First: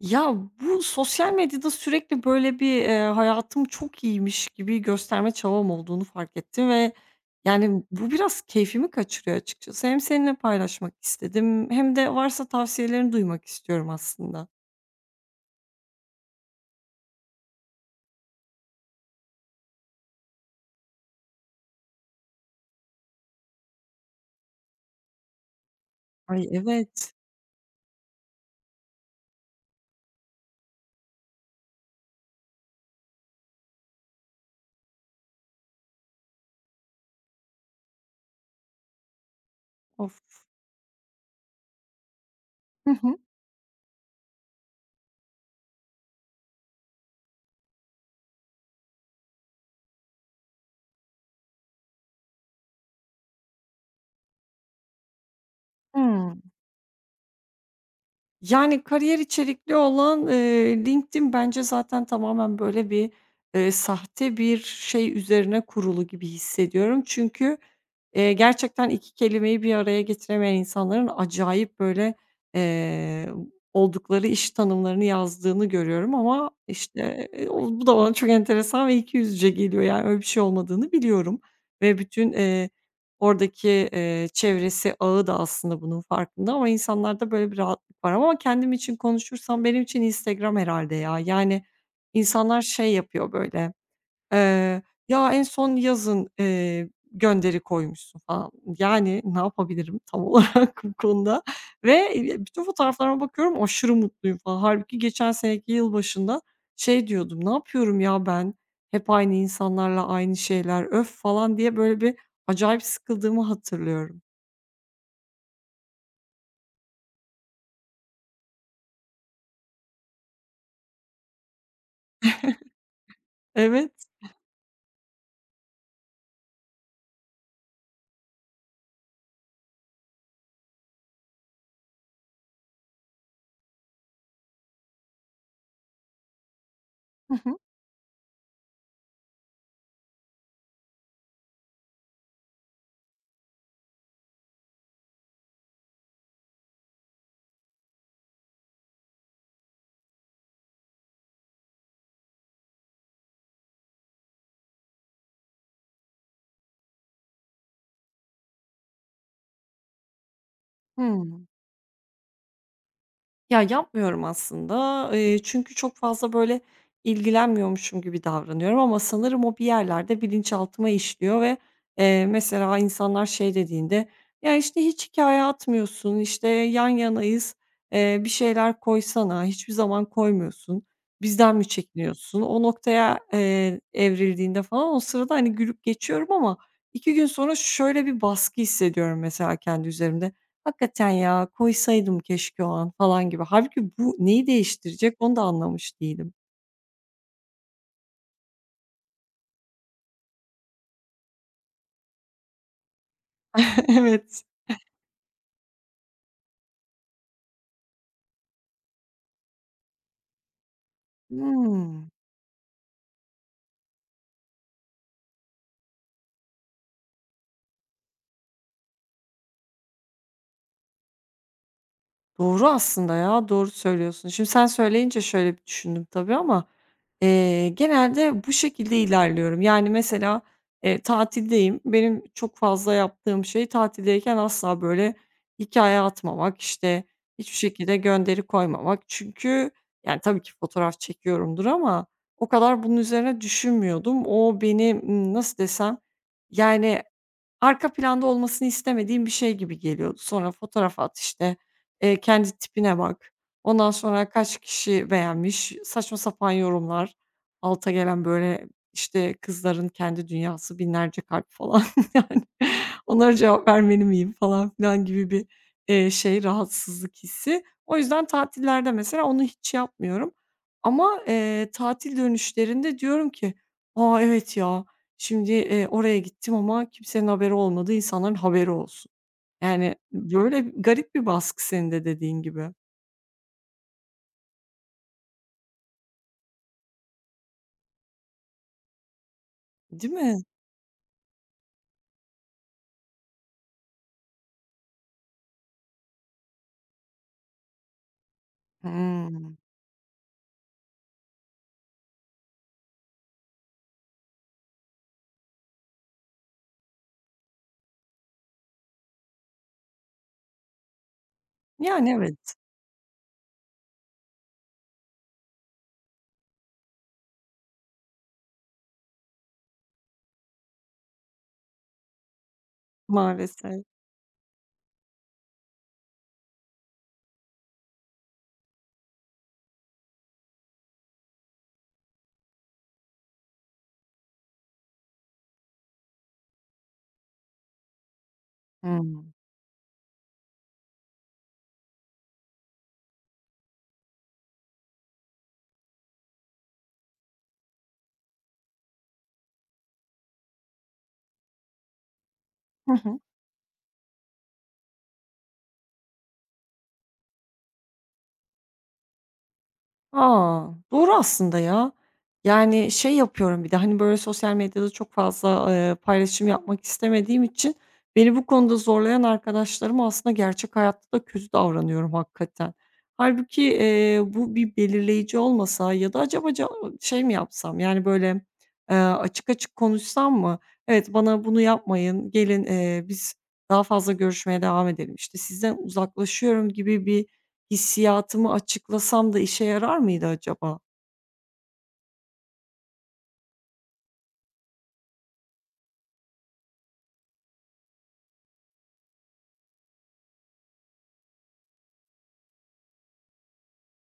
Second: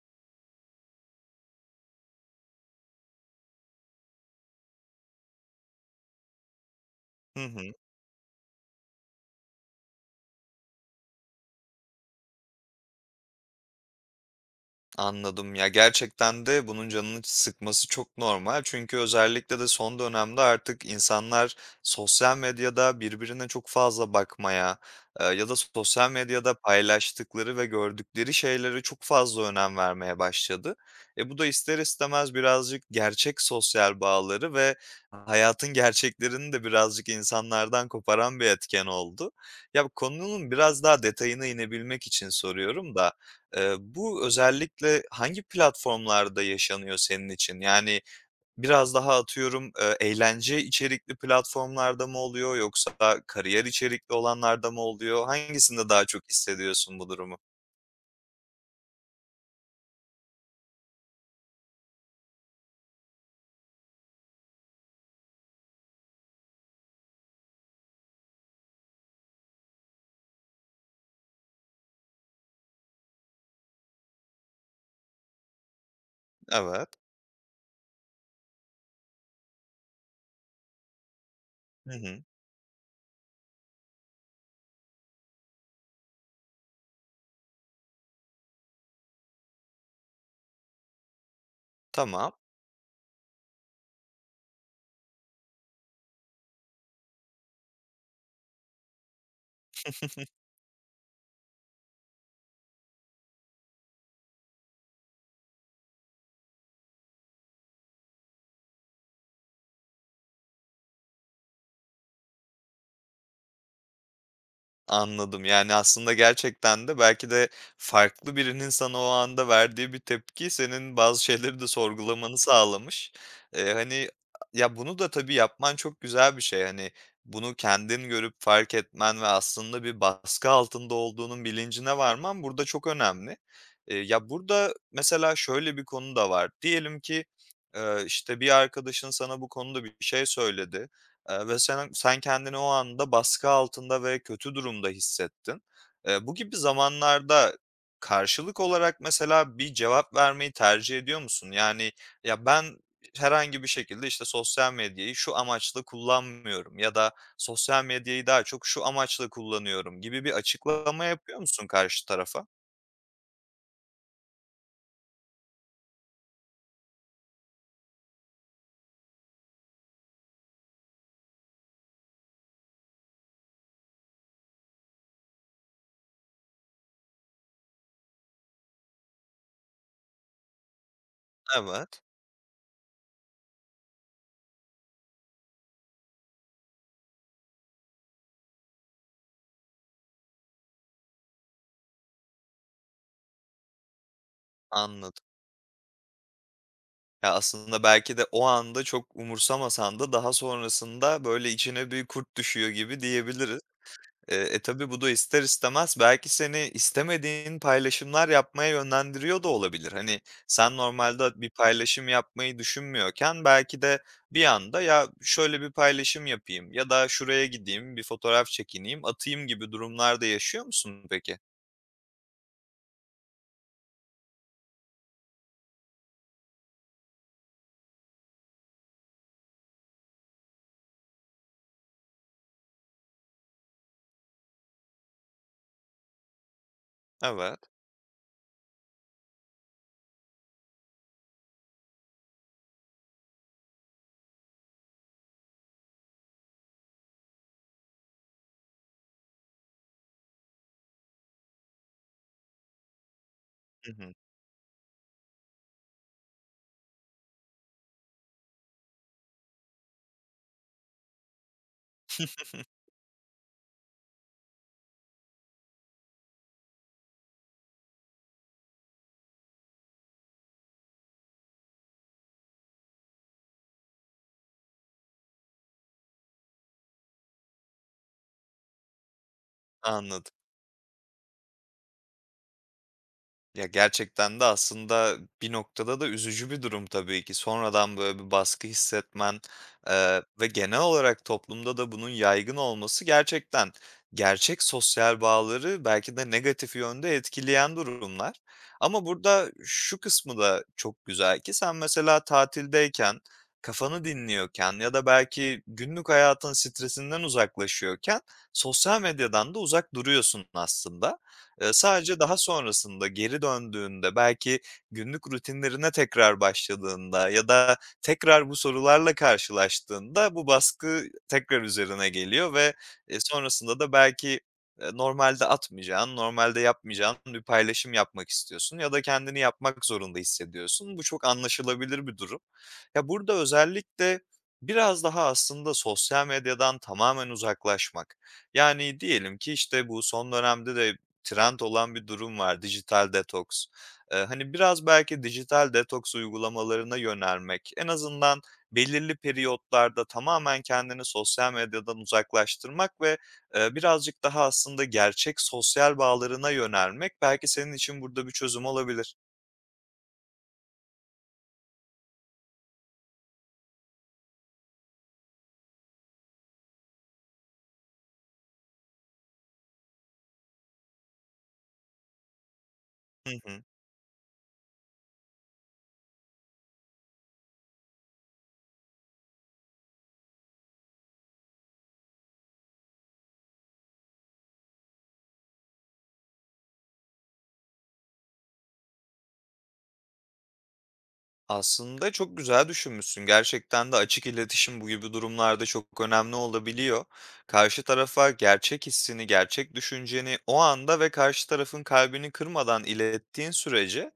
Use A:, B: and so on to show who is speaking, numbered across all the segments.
A: Ya, bu sosyal medyada sürekli böyle bir, hayatım çok iyiymiş gibi gösterme çabam olduğunu fark ettim ve,
B: Hı hı,
A: yani, bu biraz keyfimi kaçırıyor açıkçası. Hem seninle paylaşmak istedim hem de varsa tavsiyelerini duymak istiyorum aslında.
B: anladım. Ya, gerçekten de bunun canını sıkması çok normal. Çünkü özellikle de son dönemde artık insanlar sosyal medyada birbirine çok fazla bakmaya, ya da sosyal
A: Ay,
B: medyada
A: evet.
B: paylaştıkları ve gördükleri şeylere çok fazla önem vermeye başladı. E, bu da ister istemez birazcık gerçek sosyal bağları ve hayatın gerçeklerini de birazcık insanlardan koparan bir etken oldu. Ya, bu
A: Of.
B: konunun biraz daha detayına inebilmek için
A: Hı
B: soruyorum da
A: hı.
B: Bu özellikle hangi platformlarda yaşanıyor senin için? Yani, biraz daha atıyorum, eğlence içerikli platformlarda mı oluyor yoksa kariyer içerikli olanlarda mı oluyor? Hangisinde daha çok
A: Hıı.
B: hissediyorsun bu durumu?
A: Yani, kariyer içerikli olan, LinkedIn bence zaten tamamen böyle bir, sahte bir şey üzerine kurulu gibi hissediyorum. Çünkü, gerçekten 2 kelimeyi bir araya getiremeyen insanların acayip böyle, eee, oldukları iş tanımlarını yazdığını görüyorum ama,
B: Evet.
A: işte, o bu da bana çok enteresan ve ikiyüzlüce geliyor. Yani, öyle bir şey olmadığını biliyorum
B: Hı
A: ve
B: hı.
A: bütün, oradaki, çevresi, ağı da aslında bunun farkında ama insanlarda böyle bir param ama kendim için konuşursam benim için Instagram herhalde ya. Yani,
B: Tamam.
A: insanlar şey yapıyor böyle, eee, "Ya, en son yazın, gönderi koymuşsun." falan. Yani, ne yapabilirim tam olarak bu konuda ve, bütün fotoğraflarıma bakıyorum aşırı mutluyum falan. Halbuki geçen seneki yıl başında şey diyordum, "Ne yapıyorum ya ben? Hep aynı insanlarla aynı şeyler, öf!" falan diye böyle bir acayip sıkıldığımı hatırlıyorum.
B: Anladım. Yani, aslında gerçekten de belki de farklı birinin sana o anda verdiği bir tepki senin bazı şeyleri de sorgulamanı sağlamış.
A: Evet.
B: Hani, ya, bunu da tabii yapman çok güzel bir şey. Hani, bunu kendin görüp fark etmen ve aslında bir baskı altında olduğunun bilincine varman burada çok önemli. Ya, burada mesela şöyle bir konu da var. Diyelim ki,
A: Hı hı.
B: işte, bir arkadaşın sana bu konuda bir şey söyledi. Ve sen kendini o anda baskı altında ve kötü durumda hissettin. Bu gibi zamanlarda karşılık olarak mesela bir cevap vermeyi tercih ediyor musun? Yani, "Ya, ben herhangi bir şekilde, işte, sosyal medyayı şu amaçla kullanmıyorum ya da sosyal medyayı daha çok şu amaçla kullanıyorum." gibi bir açıklama yapıyor
A: Hıı.
B: musun karşı tarafa?
A: Ya, yapmıyorum aslında. Çünkü çok fazla, böyle, ilgilenmiyormuşum gibi davranıyorum ama sanırım o bir yerlerde bilinçaltıma işliyor ve, mesela insanlar şey dediğinde, "Ya, işte, hiç hikaye atmıyorsun, işte, yan yanayız, bir şeyler koysana, hiçbir zaman koymuyorsun, bizden mi
B: Evet,
A: çekiniyorsun?" O noktaya, evrildiğinde falan o sırada, hani, gülüp geçiyorum ama 2 gün sonra şöyle bir baskı hissediyorum mesela kendi üzerimde. Hakikaten ya, koysaydım keşke o an falan gibi. Halbuki bu neyi değiştirecek
B: anladım.
A: onu da anlamış değilim.
B: Ya, aslında belki de o anda çok umursamasan da daha sonrasında, böyle, içine bir kurt düşüyor gibi diyebiliriz.
A: Evet.
B: Tabii bu da ister istemez belki seni istemediğin paylaşımlar yapmaya yönlendiriyor da olabilir. Hani, sen normalde bir
A: Hıı.
B: paylaşım yapmayı düşünmüyorken belki de bir anda "Ya, şöyle bir paylaşım yapayım ya da şuraya gideyim, bir fotoğraf çekineyim, atayım." gibi durumlarda yaşıyor musun peki?
A: Doğru aslında ya, doğru söylüyorsun. Şimdi sen söyleyince şöyle bir düşündüm tabii ama, genelde bu şekilde ilerliyorum. Yani mesela, tatildeyim. Benim çok fazla yaptığım şey tatildeyken asla böyle hikaye atmamak, işte, hiçbir
B: Evet.
A: şekilde gönderi koymamak. Çünkü yani tabii ki fotoğraf çekiyorumdur ama o kadar bunun üzerine düşünmüyordum. O beni, nasıl desem, yani arka planda olmasını istemediğim bir şey gibi geliyordu. Sonra fotoğraf at, işte, kendi tipine bak. Ondan
B: Hı hı.
A: sonra kaç kişi beğenmiş, saçma sapan yorumlar, alta gelen, böyle, işte, "Kızların kendi dünyası, binlerce kalp." falan, yani. Onlara cevap vermeli miyim falan filan gibi bir rahatsızlık hissi. O yüzden tatillerde mesela onu hiç yapmıyorum ama, tatil dönüşlerinde diyorum ki, "A, evet ya, şimdi, oraya gittim ama kimsenin haberi olmadı, insanların haberi olsun. Yani,
B: Anladım.
A: böyle garip bir baskı senin de dediğin gibi,
B: Ya, gerçekten de aslında bir noktada da üzücü bir durum tabii ki. Sonradan böyle bir baskı hissetmen,
A: değil mi?
B: ve genel olarak toplumda da bunun yaygın olması gerçekten gerçek sosyal bağları belki de negatif yönde etkileyen durumlar. Ama burada
A: Hımm.
B: şu kısmı da çok güzel ki sen mesela tatildeyken, kafanı dinliyorken ya da belki günlük hayatın stresinden uzaklaşıyorken sosyal medyadan da uzak duruyorsun aslında.
A: Yani
B: Sadece daha
A: evet,
B: sonrasında geri döndüğünde, belki günlük rutinlerine tekrar başladığında ya da tekrar bu sorularla karşılaştığında bu baskı tekrar üzerine geliyor ve sonrasında
A: maalesef.
B: da belki, normalde atmayacağın, normalde yapmayacağın bir paylaşım yapmak istiyorsun ya da kendini yapmak zorunda hissediyorsun. Bu çok anlaşılabilir bir durum. Ya, burada özellikle biraz daha aslında sosyal medyadan tamamen uzaklaşmak, yani,
A: Hımm.
B: diyelim ki, işte, bu son dönemde de trend olan bir durum var, dijital detoks. Hani, biraz belki dijital detoks uygulamalarına yönelmek, en azından belirli periyotlarda tamamen kendini sosyal medyadan uzaklaştırmak ve, eee, birazcık daha aslında gerçek sosyal bağlarına yönelmek belki senin için burada bir çözüm olabilir.
A: Aa doğru aslında ya. Yani, şey yapıyorum bir de, hani, böyle, sosyal medyada çok fazla, paylaşım yapmak istemediğim için beni bu konuda zorlayan arkadaşlarıma aslında gerçek hayatta da kötü davranıyorum hakikaten.
B: Hı
A: Halbuki
B: hı.
A: bu bir belirleyici olmasa ya da acaba ca şey mi yapsam, yani, böyle, açık açık konuşsam mı? "Evet, bana bunu yapmayın, gelin, biz daha fazla görüşmeye devam edelim, işte, sizden uzaklaşıyorum." gibi bir, hissiyatımı açıklasam da işe yarar mıydı acaba?
B: Aslında çok güzel düşünmüşsün. Gerçekten de açık iletişim bu gibi durumlarda çok önemli olabiliyor. Karşı tarafa gerçek hissini, gerçek düşünceni o anda ve karşı tarafın kalbini kırmadan ilettiğin sürece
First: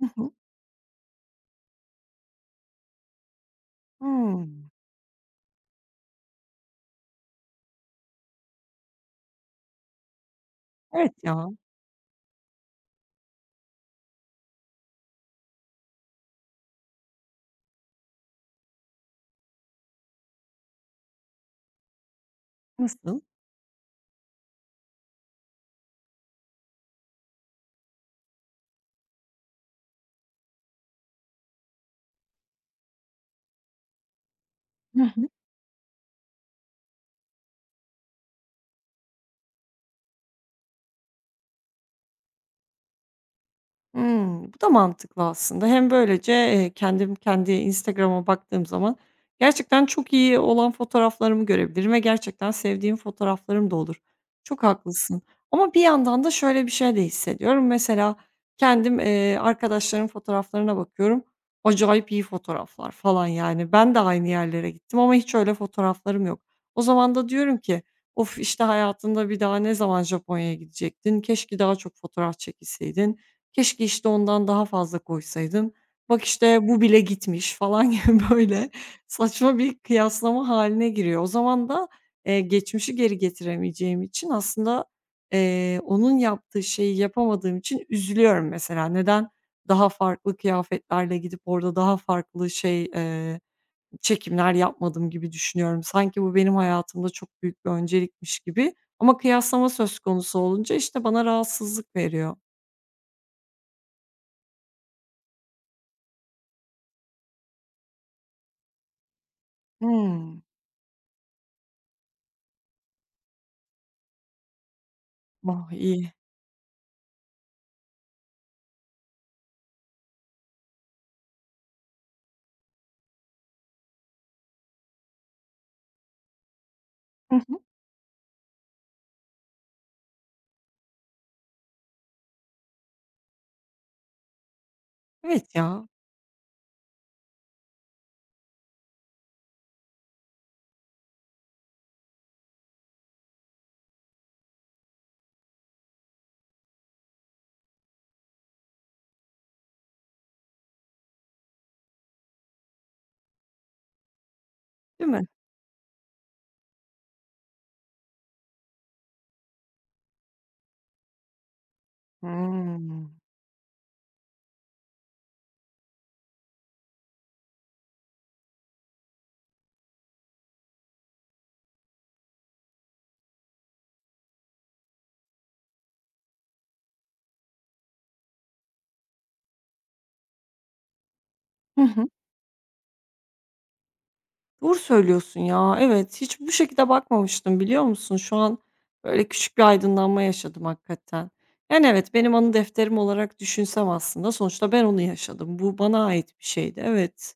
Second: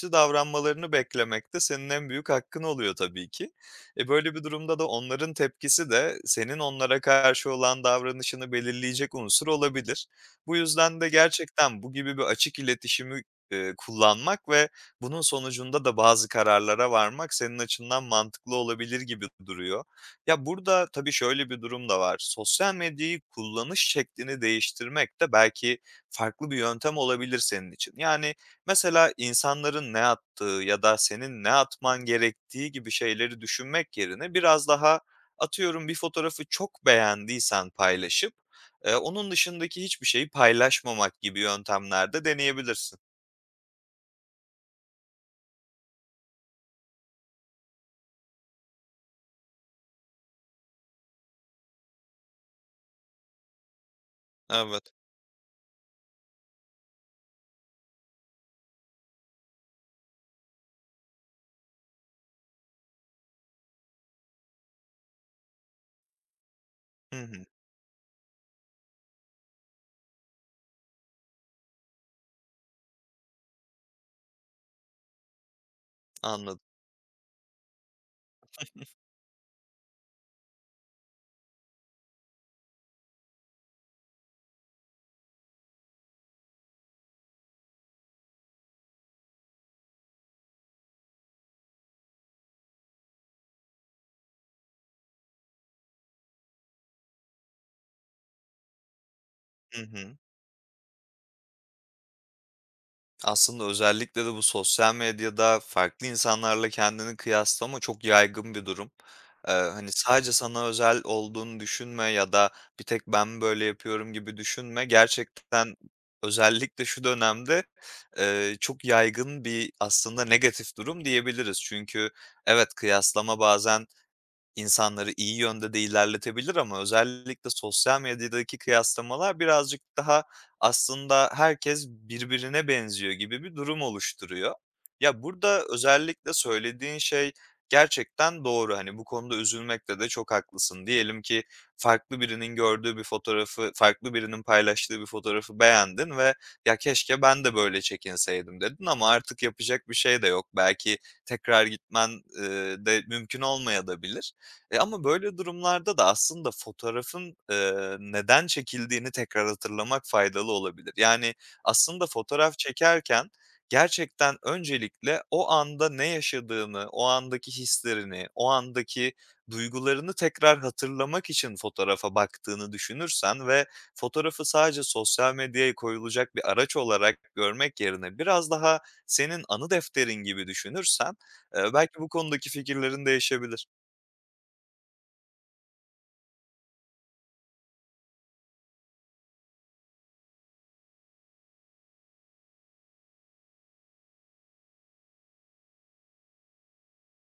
A: Hı hı.
B: davranmalarını beklemek de senin en büyük hakkın oluyor tabii ki. E böyle bir
A: Hımm.
B: durumda da onların tepkisi de senin onlara karşı olan davranışını belirleyecek unsur olabilir. Bu yüzden de
A: Evet ya.
B: gerçekten bu gibi bir açık iletişimi e, kullanmak ve bunun sonucunda da bazı kararlara varmak senin açından mantıklı olabilir gibi duruyor. Ya, burada tabii şöyle bir durum da var. Sosyal
A: Nasıl?
B: medyayı kullanış şeklini değiştirmek de belki farklı bir yöntem olabilir senin için. Yani, mesela insanların ne attığı ya da senin ne atman gerektiği gibi şeyleri düşünmek yerine biraz daha
A: Hı hı.
B: atıyorum bir fotoğrafı çok beğendiysen paylaşıp, onun dışındaki hiçbir şeyi paylaşmamak gibi yöntemlerde deneyebilirsin.
A: Hımm, bu da mantıklı aslında. Hem böylece, kendim kendi Instagram'a baktığım zaman gerçekten çok iyi olan fotoğraflarımı görebilirim ve gerçekten sevdiğim fotoğraflarım da olur. Çok
B: Evet.
A: haklısın ama bir yandan da şöyle bir şey de hissediyorum. Mesela kendim, arkadaşlarımın fotoğraflarına bakıyorum. Acayip iyi fotoğraflar falan yani. Ben de aynı yerlere gittim ama hiç öyle fotoğraflarım yok. O zaman
B: Hı
A: da
B: hı,
A: diyorum ki, "Of, işte, hayatında bir daha ne zaman Japonya'ya gidecektin? Keşke daha çok fotoğraf çekilseydin." Keşke, işte, ondan daha fazla koysaydım. Bak,
B: anladım.
A: işte, bu bile gitmiş falan gibi böyle saçma bir kıyaslama haline giriyor. O zaman da, geçmişi geri getiremeyeceğim için aslında, onun yaptığı şeyi yapamadığım için üzülüyorum mesela. Neden daha farklı kıyafetlerle gidip orada daha farklı şey, çekimler yapmadım gibi düşünüyorum. Sanki bu benim hayatımda çok büyük bir öncelikmiş gibi ama kıyaslama
B: Hı
A: söz
B: hı.
A: konusu olunca, işte, bana rahatsızlık veriyor.
B: Aslında özellikle de bu sosyal medyada farklı insanlarla kendini kıyaslama çok yaygın bir durum. Hani, sadece
A: Hımm.
B: sana özel olduğunu düşünme ya da bir tek ben böyle yapıyorum gibi düşünme.
A: Oh,
B: Gerçekten
A: iyi.
B: özellikle şu dönemde, çok yaygın bir aslında negatif durum diyebiliriz. Çünkü evet, kıyaslama bazen İnsanları iyi yönde de ilerletebilir ama
A: Hı
B: özellikle
A: hı.
B: sosyal medyadaki kıyaslamalar birazcık daha aslında herkes birbirine benziyor gibi bir durum oluşturuyor. Ya,
A: Evet
B: burada
A: ya,
B: özellikle söylediğin şey gerçekten doğru. Hani, bu konuda üzülmekte de çok haklısın. Diyelim ki farklı birinin gördüğü bir fotoğrafı, farklı birinin paylaştığı bir fotoğrafı beğendin ve "Ya, keşke ben de böyle çekinseydim." dedin ama artık yapacak bir şey de yok. Belki tekrar gitmen, de mümkün olmayabilir. E, ama
A: değil mi?
B: böyle durumlarda da aslında fotoğrafın, neden çekildiğini tekrar hatırlamak faydalı olabilir. Yani, aslında fotoğraf
A: Hımm.
B: çekerken gerçekten öncelikle o anda ne yaşadığını, o andaki hislerini, o andaki duygularını tekrar hatırlamak için fotoğrafa baktığını düşünürsen ve fotoğrafı sadece sosyal medyaya koyulacak bir araç olarak görmek yerine biraz daha senin anı defterin gibi düşünürsen,
A: Hı
B: belki
A: hı.
B: bu konudaki fikirlerin değişebilir.
A: Doğru söylüyorsun ya. Evet, hiç bu şekilde bakmamıştım, biliyor musun? Şu an böyle küçük bir aydınlanma yaşadım hakikaten. Yani evet, benim anı defterim olarak düşünsem aslında sonuçta ben onu yaşadım. Bu bana ait bir şeydi. Evet.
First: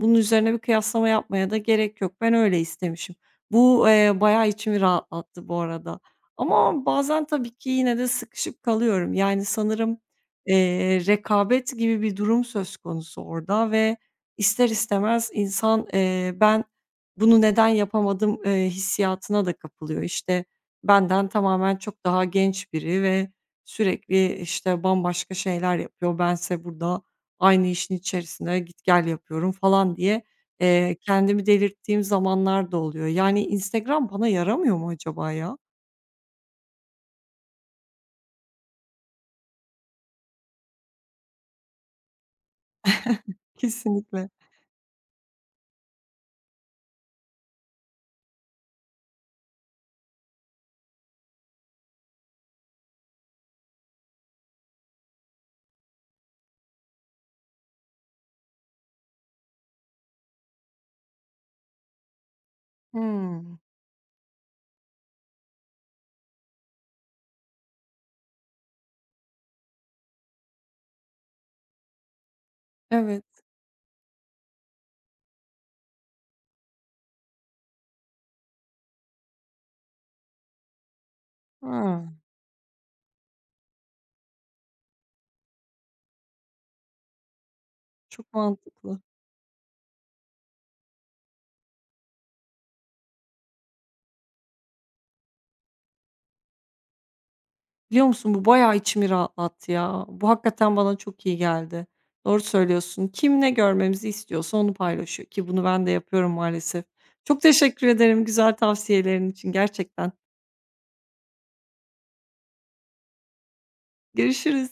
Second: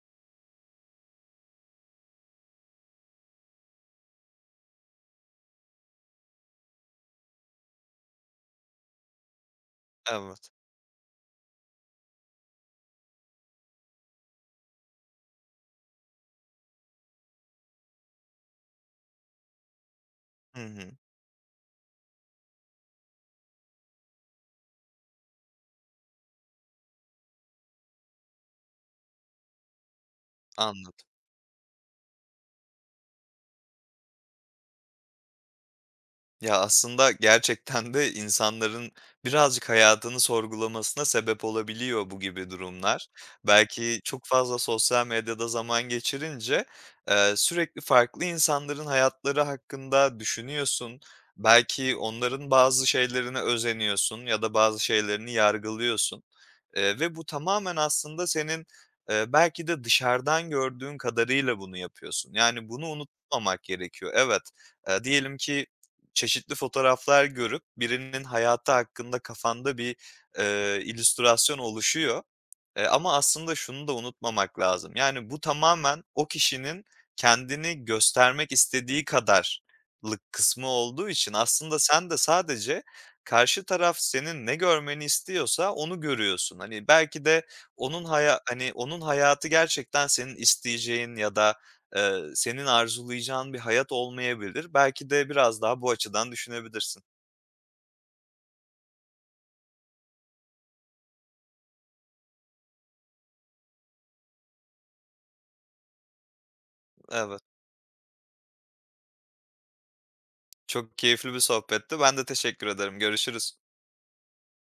A: Bunun üzerine bir kıyaslama yapmaya da gerek yok. Ben öyle istemişim. Bu bayağı içimi rahatlattı bu arada. Ama bazen tabii ki yine de sıkışıp kalıyorum. Yani sanırım,
B: Evet.
A: eee, rekabet gibi bir durum söz konusu orada ve ister istemez insan, ben bunu neden yapamadım, hissiyatına da kapılıyor. İşte,
B: Hı hı.
A: benden tamamen çok daha genç biri ve sürekli, işte, bambaşka şeyler yapıyor. Bense burada aynı işin içerisine git gel yapıyorum falan diye,
B: Anladım.
A: kendimi delirttiğim zamanlar da oluyor. Yani Instagram bana yaramıyor mu acaba ya?
B: Ya, aslında gerçekten de insanların birazcık hayatını sorgulamasına sebep olabiliyor bu gibi durumlar. Belki çok
A: Kesinlikle.
B: fazla sosyal medyada zaman geçirince, sürekli farklı insanların hayatları hakkında düşünüyorsun. Belki onların bazı şeylerine özeniyorsun ya da bazı şeylerini yargılıyorsun. Ve bu tamamen aslında senin, belki de dışarıdan gördüğün kadarıyla bunu yapıyorsun. Yani bunu
A: Hımm.
B: unutmamak gerekiyor. Evet, diyelim ki çeşitli fotoğraflar görüp birinin hayatı hakkında kafanda bir, illüstrasyon oluşuyor, ama
A: Evet.
B: aslında şunu da unutmamak lazım. Yani bu tamamen o kişinin kendini göstermek istediği kadarlık kısmı olduğu için aslında sen
A: Ha,
B: de sadece karşı taraf senin ne görmeni istiyorsa onu görüyorsun. Hani, belki de onun
A: çok
B: haya hani,
A: mantıklı.
B: onun hayatı gerçekten senin isteyeceğin ya da senin arzulayacağın bir hayat olmayabilir. Belki de biraz daha bu açıdan düşünebilirsin.
A: Biliyor musun bu bayağı içimi rahatlattı ya. Bu hakikaten bana çok iyi geldi. Doğru söylüyorsun. Kim ne görmemizi istiyorsa onu paylaşıyor ki bunu ben de yapıyorum maalesef. Çok
B: Evet,
A: teşekkür ederim güzel tavsiyelerin için gerçekten.
B: çok keyifli bir sohbetti. Ben de teşekkür ederim. Görüşürüz.
A: Görüşürüz.